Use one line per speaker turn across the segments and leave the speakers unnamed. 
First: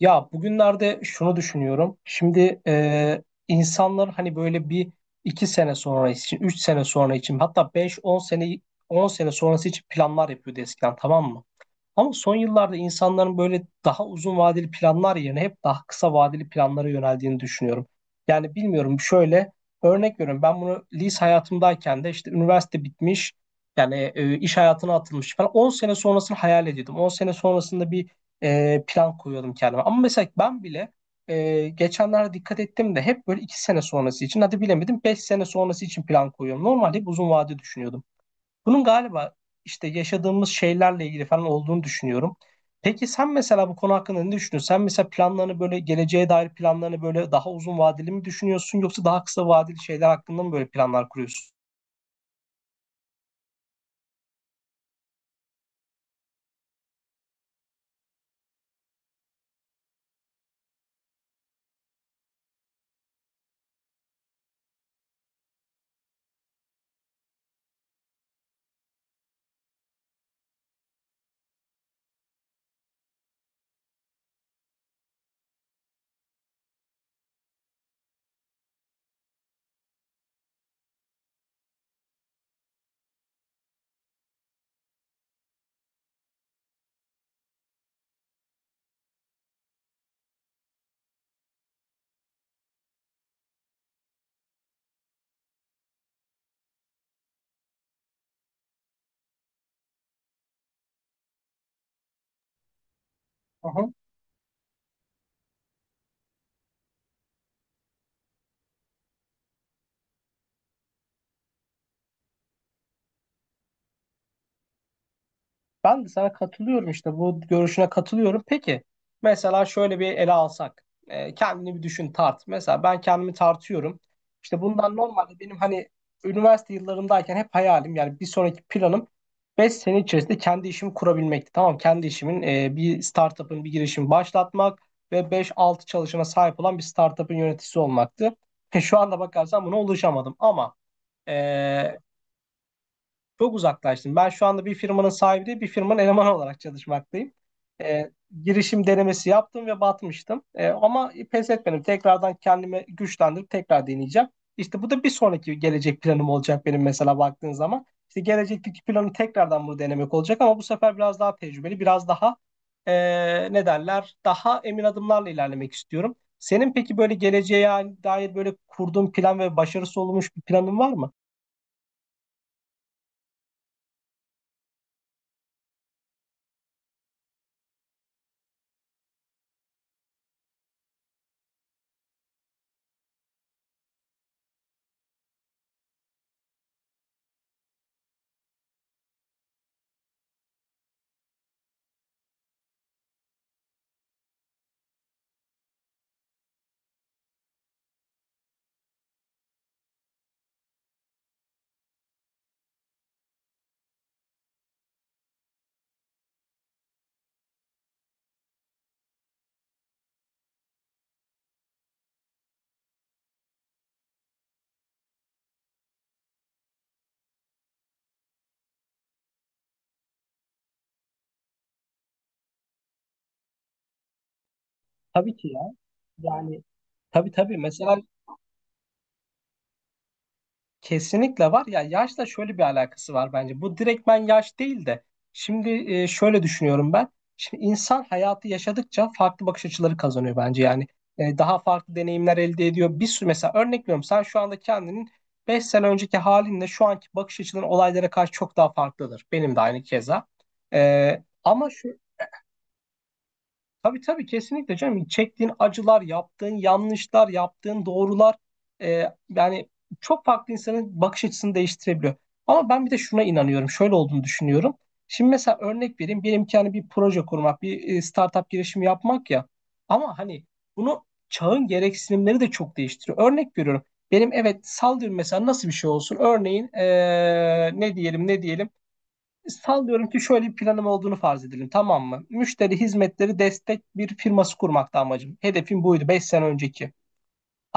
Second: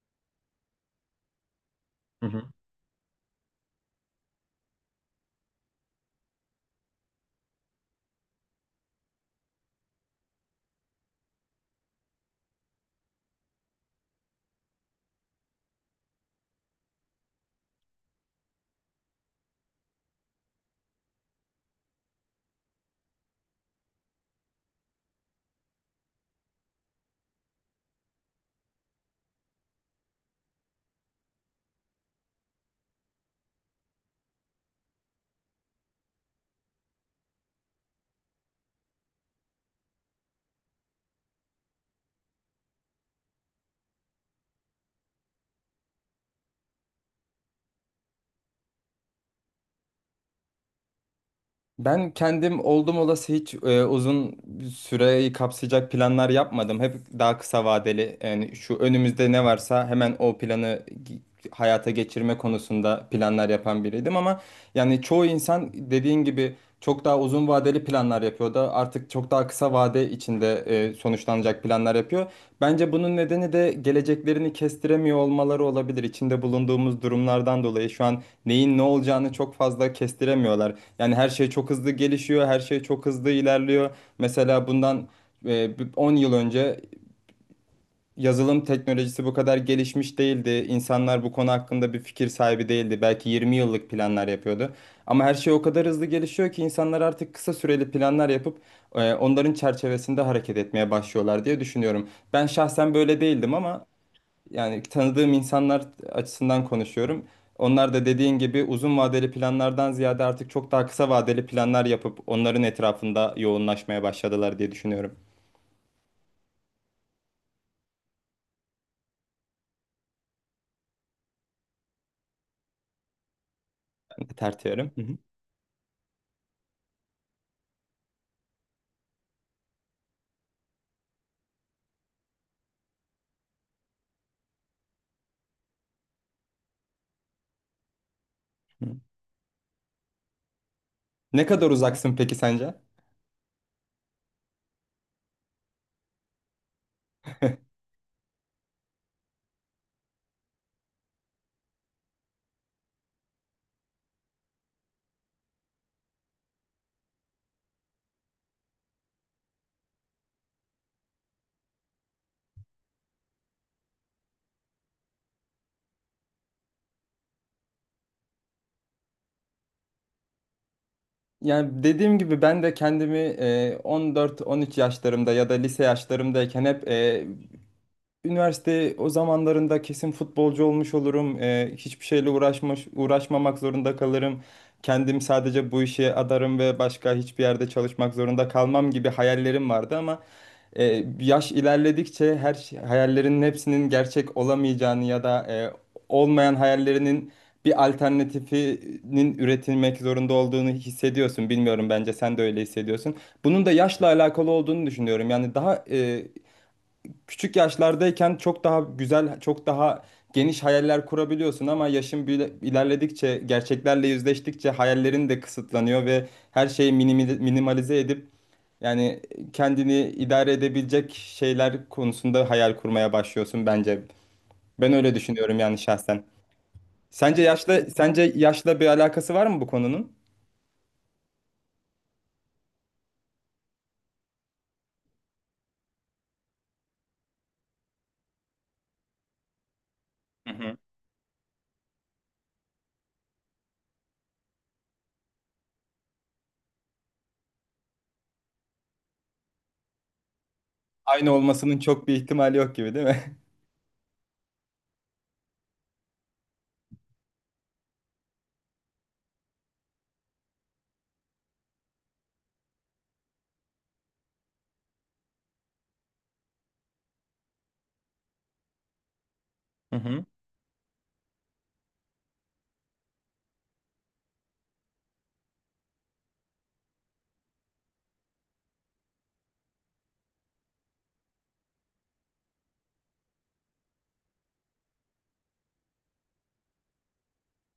Ya bugünlerde şunu düşünüyorum.
Hı hı.
Şimdi insanlar hani böyle bir iki sene sonra için, üç sene sonra için hatta beş, on sene, on sene sonrası için planlar yapıyordu eskiden, tamam mı? Ama son yıllarda insanların böyle daha uzun vadeli planlar yerine hep daha kısa vadeli planlara yöneldiğini düşünüyorum. Yani bilmiyorum, şöyle örnek veriyorum, ben bunu lise hayatımdayken de işte üniversite bitmiş yani iş hayatına atılmış falan 10 sene sonrasını hayal ediyordum. 10 sene sonrasında bir plan koyuyordum kendime. Ama mesela ben bile geçenlerde dikkat ettim de hep böyle 2 sene sonrası için, hadi bilemedim 5 sene sonrası için plan koyuyorum. Normalde hep uzun vade düşünüyordum. Bunun galiba işte yaşadığımız şeylerle ilgili falan olduğunu düşünüyorum. Peki sen mesela bu konu hakkında ne düşünüyorsun? Sen mesela planlarını, böyle geleceğe dair planlarını böyle daha uzun vadeli mi düşünüyorsun, yoksa daha kısa vadeli şeyler hakkında mı böyle planlar kuruyorsun?
Ben kendim oldum olası hiç uzun süreyi kapsayacak planlar yapmadım. Hep daha kısa vadeli, yani şu önümüzde ne varsa hemen o hayata geçirme konusunda planlar yapan biriydim. Ama yani çoğu insan dediğin gibi çok daha uzun vadeli planlar yapıyor da artık çok daha kısa vade içinde sonuçlanacak planlar yapıyor. Bence bunun nedeni de geleceklerini kestiremiyor olmaları olabilir. İçinde bulunduğumuz durumlardan dolayı şu an neyin ne olacağını çok fazla kestiremiyorlar. Yani her şey çok hızlı gelişiyor, her şey çok hızlı ilerliyor. Mesela bundan bir 10 yıl önce yazılım teknolojisi bu kadar gelişmiş değildi. İnsanlar bu konu hakkında bir fikir sahibi değildi. Belki 20 yıllık planlar yapıyordu. Ama her şey o kadar hızlı gelişiyor ki insanlar artık kısa süreli planlar yapıp onların çerçevesinde hareket etmeye başlıyorlar diye düşünüyorum. Ben şahsen böyle değildim, ama yani tanıdığım insanlar açısından konuşuyorum. Onlar da dediğin gibi uzun vadeli planlardan ziyade artık çok daha kısa vadeli planlar yapıp onların etrafında yoğunlaşmaya başladılar diye düşünüyorum.
Ben de sana katılıyorum, işte bu görüşüne katılıyorum. Peki mesela şöyle bir ele alsak. Kendini bir düşün, tart. Mesela ben kendimi tartıyorum. İşte
Tertiyorum.
bundan
Hı hı.
normalde benim hani üniversite yıllarımdayken hep hayalim, yani bir sonraki planım 5 sene içerisinde kendi işimi kurabilmekti. Tamam, kendi işimin bir startup'ın, bir girişimi başlatmak ve beş altı çalışana sahip olan bir startup'ın yöneticisi olmaktı.
Hı.
Şu anda bakarsan buna ulaşamadım ama
Ne kadar
e,
uzaksın peki sence?
çok uzaklaştım. Ben şu anda bir firmanın sahibi değil, bir firmanın elemanı olarak çalışmaktayım. Ee, girişim denemesi yaptım ve batmıştım. Ama pes etmedim. Tekrardan kendimi güçlendirip tekrar deneyeceğim. İşte bu da bir sonraki gelecek planım olacak benim, mesela baktığın zaman. İşte gelecekteki planım tekrardan bunu denemek olacak, ama bu sefer biraz daha tecrübeli, biraz daha ne derler, daha emin adımlarla ilerlemek istiyorum. Senin peki böyle geleceğe dair böyle kurduğun plan ve başarısı olmuş bir planın var mı?
Yani dediğim gibi ben de kendimi 14-13 yaşlarımda ya da lise yaşlarımdayken hep üniversite o zamanlarında kesin futbolcu olmuş olurum. Hiçbir şeyle uğraşmamak zorunda kalırım. Kendim sadece bu işe adarım ve başka hiçbir yerde çalışmak zorunda kalmam gibi hayallerim vardı, ama yaş ilerledikçe hayallerinin hepsinin gerçek olamayacağını ya da olmayan hayallerinin bir alternatifinin üretilmek zorunda olduğunu hissediyorsun. Bilmiyorum, bence sen de öyle hissediyorsun. Bunun da yaşla alakalı olduğunu düşünüyorum. Yani daha küçük yaşlardayken çok daha güzel, çok daha geniş hayaller kurabiliyorsun ama ilerledikçe, gerçeklerle yüzleştikçe hayallerin de kısıtlanıyor ve her şeyi minimalize edip yani kendini idare edebilecek şeyler konusunda hayal kurmaya başlıyorsun bence. Ben öyle
Tabii ki
düşünüyorum
ya.
yani şahsen.
Yani tabii
Sence
tabii
yaşla
mesela
sence yaşla bir alakası var mı bu konunun?
kesinlikle var ya, yaşla şöyle bir alakası var bence. Bu direktmen yaş değil de, şimdi şöyle düşünüyorum ben. Şimdi insan hayatı yaşadıkça farklı bakış açıları kazanıyor bence, yani. Daha farklı deneyimler elde ediyor. Bir sürü, mesela örnek veriyorum, sen şu anda kendinin 5 sene önceki halinle şu anki bakış açıların olaylara karşı çok daha farklıdır. Benim de aynı keza. E,
Aynı
ama
olmasının çok bir ihtimali yok gibi, değil mi?
Tabii tabii, kesinlikle canım. Çektiğin acılar, yaptığın yanlışlar, yaptığın doğrular, e, yani çok farklı, insanın bakış açısını değiştirebiliyor. Ama ben bir de şuna inanıyorum. Şöyle olduğunu düşünüyorum. Şimdi mesela örnek vereyim. Benimki imkanı bir proje kurmak, bir startup girişimi yapmak ya.
Hı
Ama
hı.
hani bunu çağın gereksinimleri de çok değiştiriyor. Örnek veriyorum. Benim, evet, sallıyorum mesela, nasıl bir şey olsun? Örneğin ne diyelim, ne diyelim? Sallıyorum ki şöyle bir planım olduğunu farz edelim, tamam mı? Müşteri hizmetleri destek bir firması kurmakta amacım. Hedefim buydu 5 sene önceki.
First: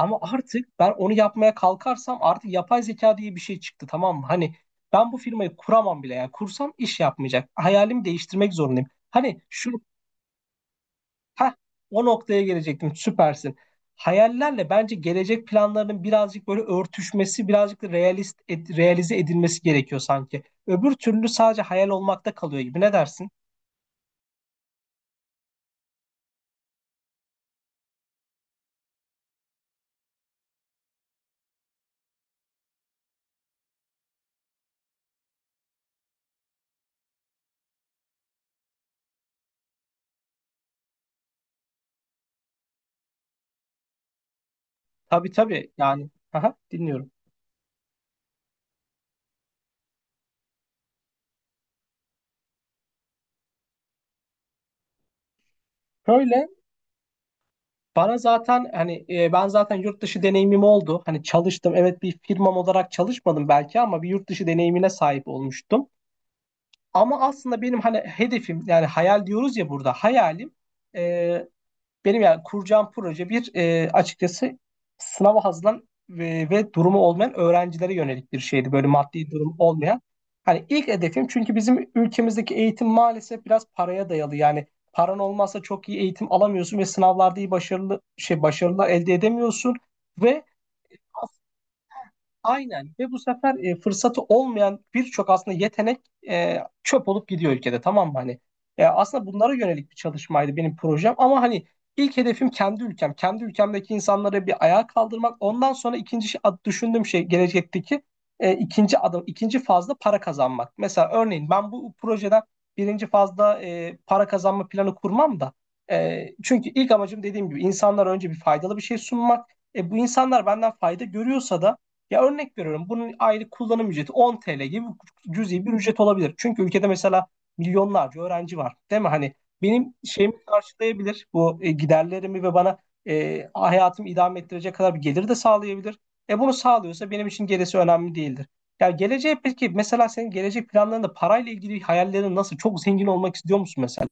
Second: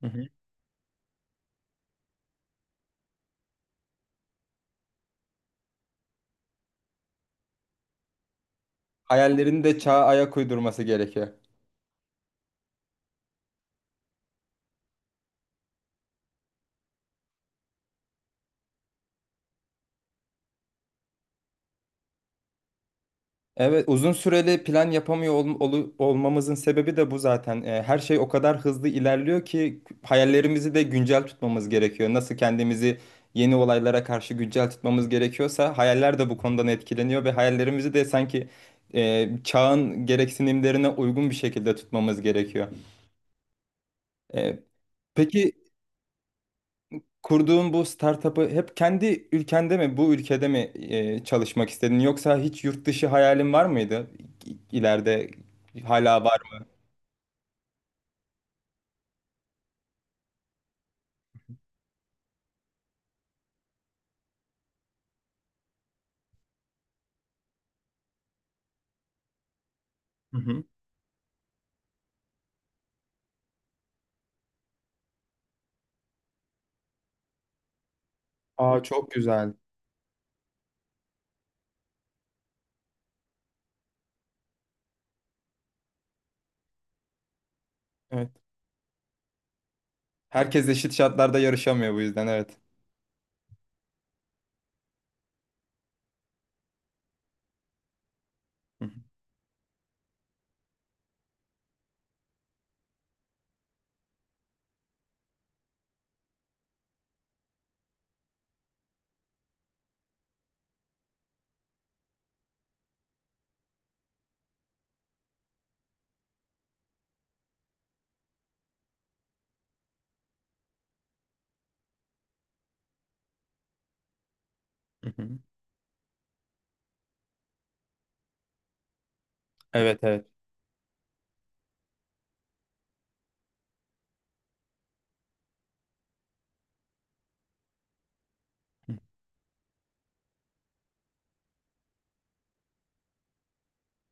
Hı hı.
artık ben onu yapmaya kalkarsam artık yapay zeka diye bir şey çıktı, tamam mı? Hani ben bu firmayı kuramam bile, yani kursam iş yapmayacak. Hayalimi değiştirmek zorundayım. Hani
Hayallerin
şu
de çağa ayak uydurması gerekiyor.
heh, o noktaya gelecektim, süpersin. Hayallerle bence gelecek planlarının birazcık böyle örtüşmesi, birazcık da realist, realize edilmesi gerekiyor sanki. Öbür türlü sadece hayal olmakta kalıyor gibi. Ne dersin?
Evet, uzun süreli plan yapamıyor olmamızın sebebi de bu zaten. Her şey o kadar hızlı ilerliyor ki hayallerimizi de güncel tutmamız gerekiyor. Nasıl kendimizi yeni olaylara karşı güncel tutmamız gerekiyorsa hayaller de bu konudan etkileniyor ve hayallerimizi de sanki çağın gereksinimlerine uygun bir şekilde tutmamız gerekiyor. Ee,
Tabii
peki
tabii, yani, aha, dinliyorum.
kurduğun bu startup'ı hep kendi ülkende mi, bu ülkede mi çalışmak istedin, yoksa hiç yurt dışı hayalin var mıydı ileride? Hala var.
Şöyle, bana zaten hani ben zaten yurt dışı deneyimim oldu. Hani çalıştım, evet, bir firmam olarak çalışmadım belki ama bir yurt dışı deneyimine sahip olmuştum. Ama aslında benim hani hedefim, yani hayal diyoruz ya, burada
Hı
hayalim
hı.
e, Benim yani kuracağım proje bir, açıkçası, sınava hazırlanan ve durumu olmayan öğrencilere yönelik bir şeydi.
Aa,
Böyle
çok
maddi
güzel.
durum olmayan. Hani ilk hedefim, çünkü bizim ülkemizdeki eğitim maalesef biraz paraya dayalı. Yani paran olmazsa çok iyi eğitim alamıyorsun ve sınavlarda iyi başarılı
Evet.
başarılar elde edemiyorsun ve
Herkes eşit şartlarda yarışamıyor bu yüzden, evet.
aynen, ve bu sefer fırsatı olmayan birçok aslında yetenek çöp olup gidiyor ülkede, tamam mı hani?
Hı hı.
Aslında bunlara yönelik bir çalışmaydı benim projem, ama hani ilk hedefim kendi ülkem. Kendi ülkemdeki insanları bir ayağa kaldırmak. Ondan sonra ikinci düşündüğüm şey gelecekteki ikinci adım, ikinci fazla para kazanmak. Mesela örneğin ben bu projeden birinci fazla para kazanma planı kurmam da, çünkü ilk amacım, dediğim gibi, insanlara önce bir faydalı bir şey sunmak. Bu insanlar benden fayda görüyorsa da, ya örnek veriyorum, bunun aylık kullanım ücreti 10 TL gibi
Hı hı.
cüzi bir ücret olabilir. Çünkü ülkede mesela milyonlarca öğrenci var değil mi? Hani benim
Evet, evet.
şeyimi karşılayabilir bu, giderlerimi ve bana hayatımı idame ettirecek kadar bir gelir de sağlayabilir. Bunu sağlıyorsa benim için gerisi önemli değildir. Ya geleceğe, peki mesela senin gelecek planlarında parayla ilgili hayallerin nasıl? Çok zengin olmak istiyor musun mesela?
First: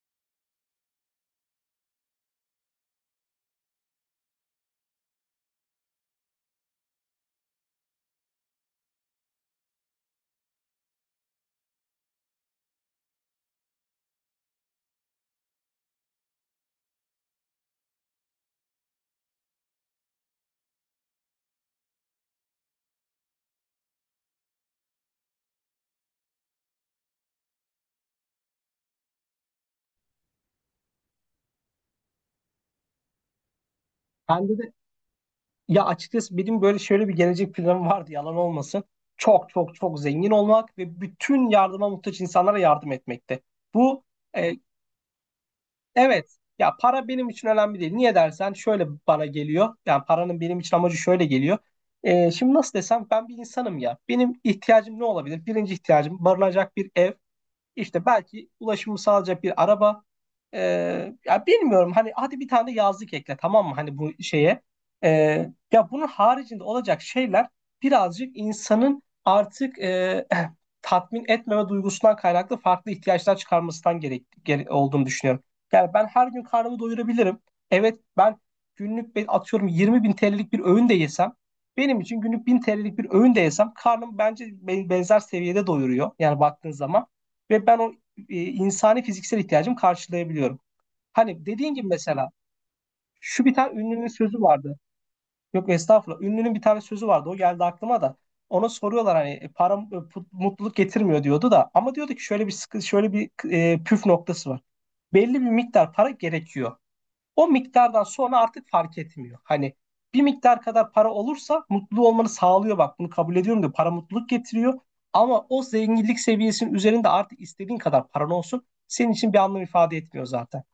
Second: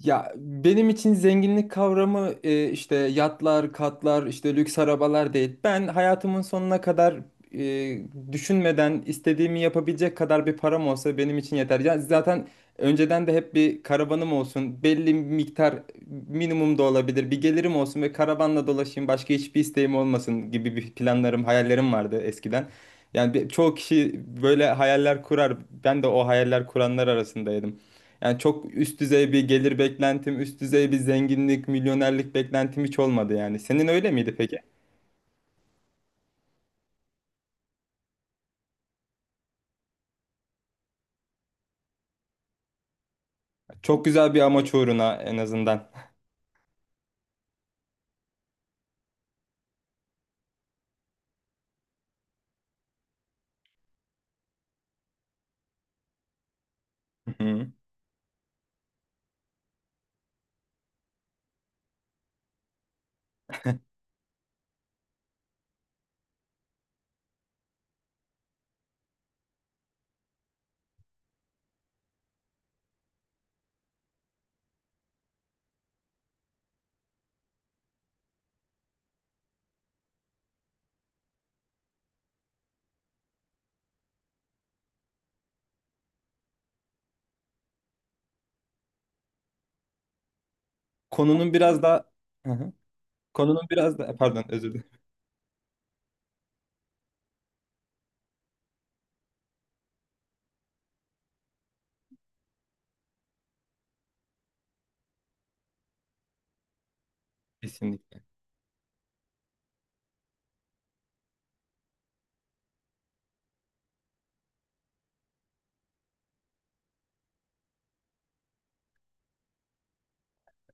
Ya benim için zenginlik kavramı, işte yatlar, katlar, işte lüks arabalar değil. Ben hayatımın sonuna kadar e, düşünmeden istediğimi yapabilecek kadar bir param olsa benim için yeter. Ya zaten önceden de hep bir karavanım olsun, belli miktar, minimum da olabilir, bir gelirim olsun ve karavanla dolaşayım, başka hiçbir isteğim olmasın gibi bir planlarım, hayallerim vardı eskiden. Çoğu kişi böyle hayaller kurar. Ben de o hayaller kuranlar arasındaydım. Yani çok üst düzey bir gelir beklentim, üst düzey bir zenginlik, milyonerlik beklentim hiç olmadı yani. Senin öyle miydi peki?
Kendi Ya açıkçası benim böyle şöyle bir gelecek planım vardı, yalan olmasın. Çok çok çok zengin olmak ve bütün yardıma muhtaç insanlara yardım etmekte.
Çok
Bu
güzel bir
e,
amaç uğruna en azından.
evet, ya para benim için önemli değil. Niye dersen, şöyle bana geliyor. Yani paranın benim için amacı şöyle geliyor. Şimdi nasıl desem, ben bir insanım ya. Benim ihtiyacım ne olabilir? Birinci ihtiyacım barınacak bir ev,
Hı hı.
işte belki ulaşımı sağlayacak bir araba. Ya bilmiyorum, hani hadi bir tane yazlık ekle, tamam mı, hani bu şeye. Ee, ya bunun haricinde olacak şeyler birazcık insanın artık, tatmin etmeme duygusundan kaynaklı farklı ihtiyaçlar çıkarmasından olduğunu düşünüyorum. Yani ben her gün karnımı doyurabilirim. Evet, ben günlük atıyorum 20 bin TL'lik bir öğün de yesem, benim için günlük 1000 TL'lik bir öğün de yesem karnım bence benzer seviyede doyuruyor. Yani baktığın zaman ve ben o insani fiziksel ihtiyacımı karşılayabiliyorum. Hani
Konunun
dediğin
biraz
gibi
daha…
mesela
Hı hı.
şu bir
Konunun
tane
biraz
ünlünün
daha,
sözü
pardon, özür
vardı.
dilerim.
Yok estağfurullah. Ünlünün bir tane sözü vardı. O geldi aklıma da. Ona soruyorlar hani, para mutluluk getirmiyor diyordu da, ama diyordu ki şöyle bir şöyle bir püf noktası var. Belli bir miktar para gerekiyor. O miktardan
Kesinlikle.
sonra artık fark etmiyor. Hani bir miktar kadar para olursa mutlu olmanı sağlıyor, bak bunu kabul ediyorum diyor. Para mutluluk getiriyor. Ama o zenginlik seviyesinin üzerinde artık istediğin kadar paran olsun senin için bir anlam ifade etmiyor zaten.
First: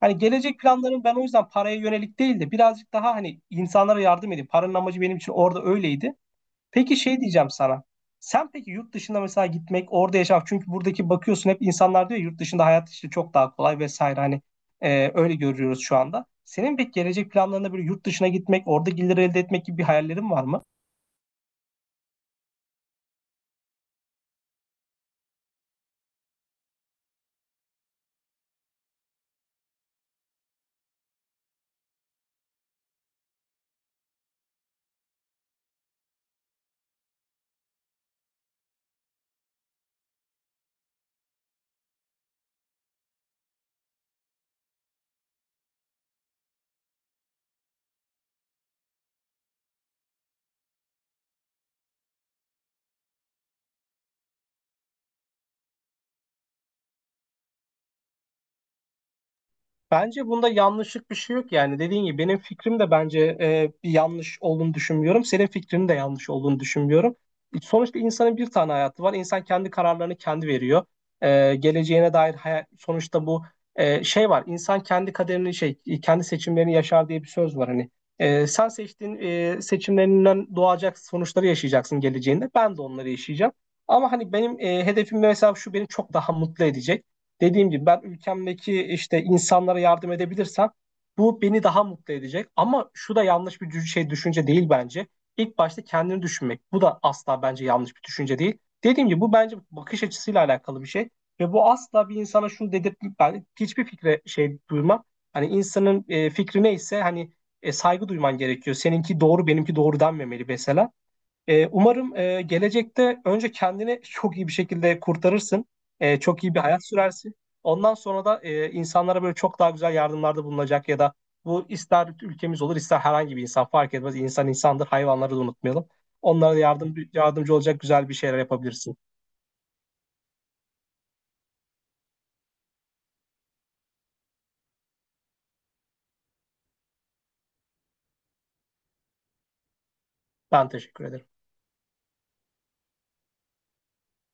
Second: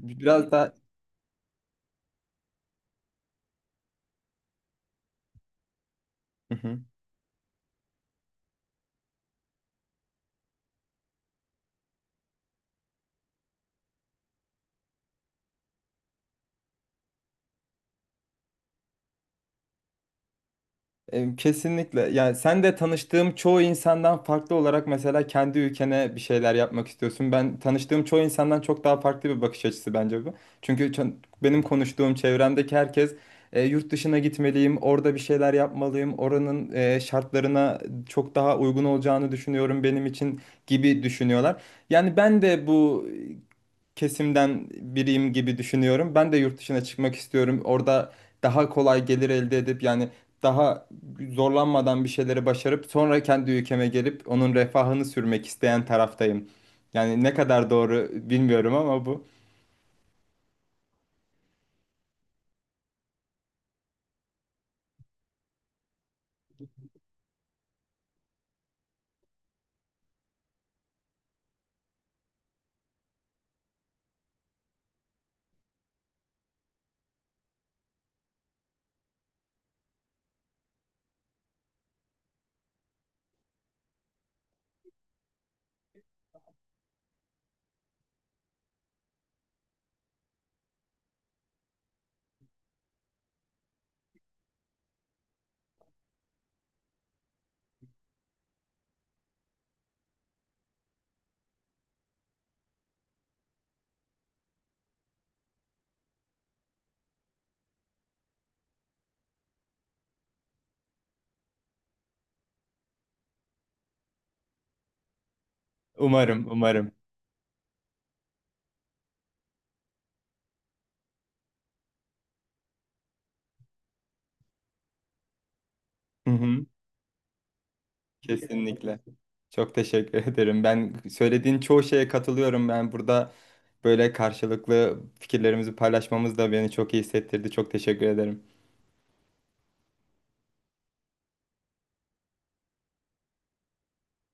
Hani gelecek
daha…
planlarım ben o yüzden paraya yönelik değil de, birazcık daha hani insanlara yardım edeyim. Paranın amacı benim için orada öyleydi.
Hı hı.
Peki şey diyeceğim sana. Sen peki yurt dışında mesela gitmek, orada yaşamak. Çünkü buradaki bakıyorsun hep insanlar diyor ya, yurt dışında hayat işte çok daha kolay vesaire. Hani öyle görüyoruz şu anda. Senin pek gelecek planlarında böyle yurt dışına gitmek, orada gelir elde etmek gibi bir hayallerin var mı?
E, kesinlikle. Yani sen de tanıştığım çoğu insandan farklı olarak mesela kendi ülkene bir şeyler yapmak istiyorsun. Ben tanıştığım çoğu insandan çok daha farklı bir bakış açısı bence bu. Çünkü ço- Benim konuştuğum çevremdeki herkes yurt dışına gitmeliyim, orada bir şeyler yapmalıyım, oranın şartlarına çok daha uygun olacağını düşünüyorum benim için gibi düşünüyorlar. Yani ben de bu kesimden biriyim gibi düşünüyorum. Ben de yurt dışına çıkmak istiyorum. Orada daha kolay gelir elde edip, yani daha zorlanmadan bir şeyleri başarıp sonra kendi ülkeme gelip onun refahını sürmek isteyen taraftayım. Yani ne kadar doğru bilmiyorum ama bu,
Bence bunda yanlışlık bir şey yok, yani dediğin gibi benim fikrim de, bence bir yanlış olduğunu düşünmüyorum. Senin fikrinin de yanlış olduğunu düşünmüyorum. Sonuçta insanın bir tane hayatı var. İnsan kendi kararlarını kendi veriyor. Geleceğine dair hayal, sonuçta bu, şey var. İnsan kendi kaderini şey kendi seçimlerini yaşar diye bir söz var hani. Sen seçtiğin, seçimlerinden doğacak sonuçları yaşayacaksın geleceğinde. Ben de onları yaşayacağım. Ama hani benim hedefim mesela şu, beni çok daha mutlu edecek. Dediğim gibi, ben ülkemdeki işte insanlara yardım edebilirsem bu beni daha mutlu edecek. Ama şu da yanlış bir düşünce değil bence. İlk başta kendini düşünmek. Bu da asla bence yanlış bir düşünce değil. Dediğim gibi bu bence bakış açısıyla alakalı bir şey. Ve bu asla bir insana şunu dedirtmek, ben hiçbir fikre şey duymam. Hani insanın fikri neyse hani, saygı duyman gerekiyor. Seninki doğru, benimki doğru denmemeli mesela. Umarım, gelecekte önce kendini çok iyi bir şekilde kurtarırsın. Çok
umarım,
iyi bir hayat
umarım.
sürersin. Ondan sonra da insanlara böyle çok daha güzel yardımlarda bulunacak ya da bu, ister ülkemiz olur ister herhangi bir insan fark etmez. İnsan insandır, hayvanları da unutmayalım.
Hı
Onlara da
hı,
yardımcı olacak güzel bir şeyler yapabilirsin.
kesinlikle. Çok teşekkür ederim. Ben söylediğin çoğu şeye katılıyorum. Ben burada böyle karşılıklı fikirlerimizi paylaşmamız da beni çok iyi hissettirdi. Çok teşekkür ederim.
Ben teşekkür ederim.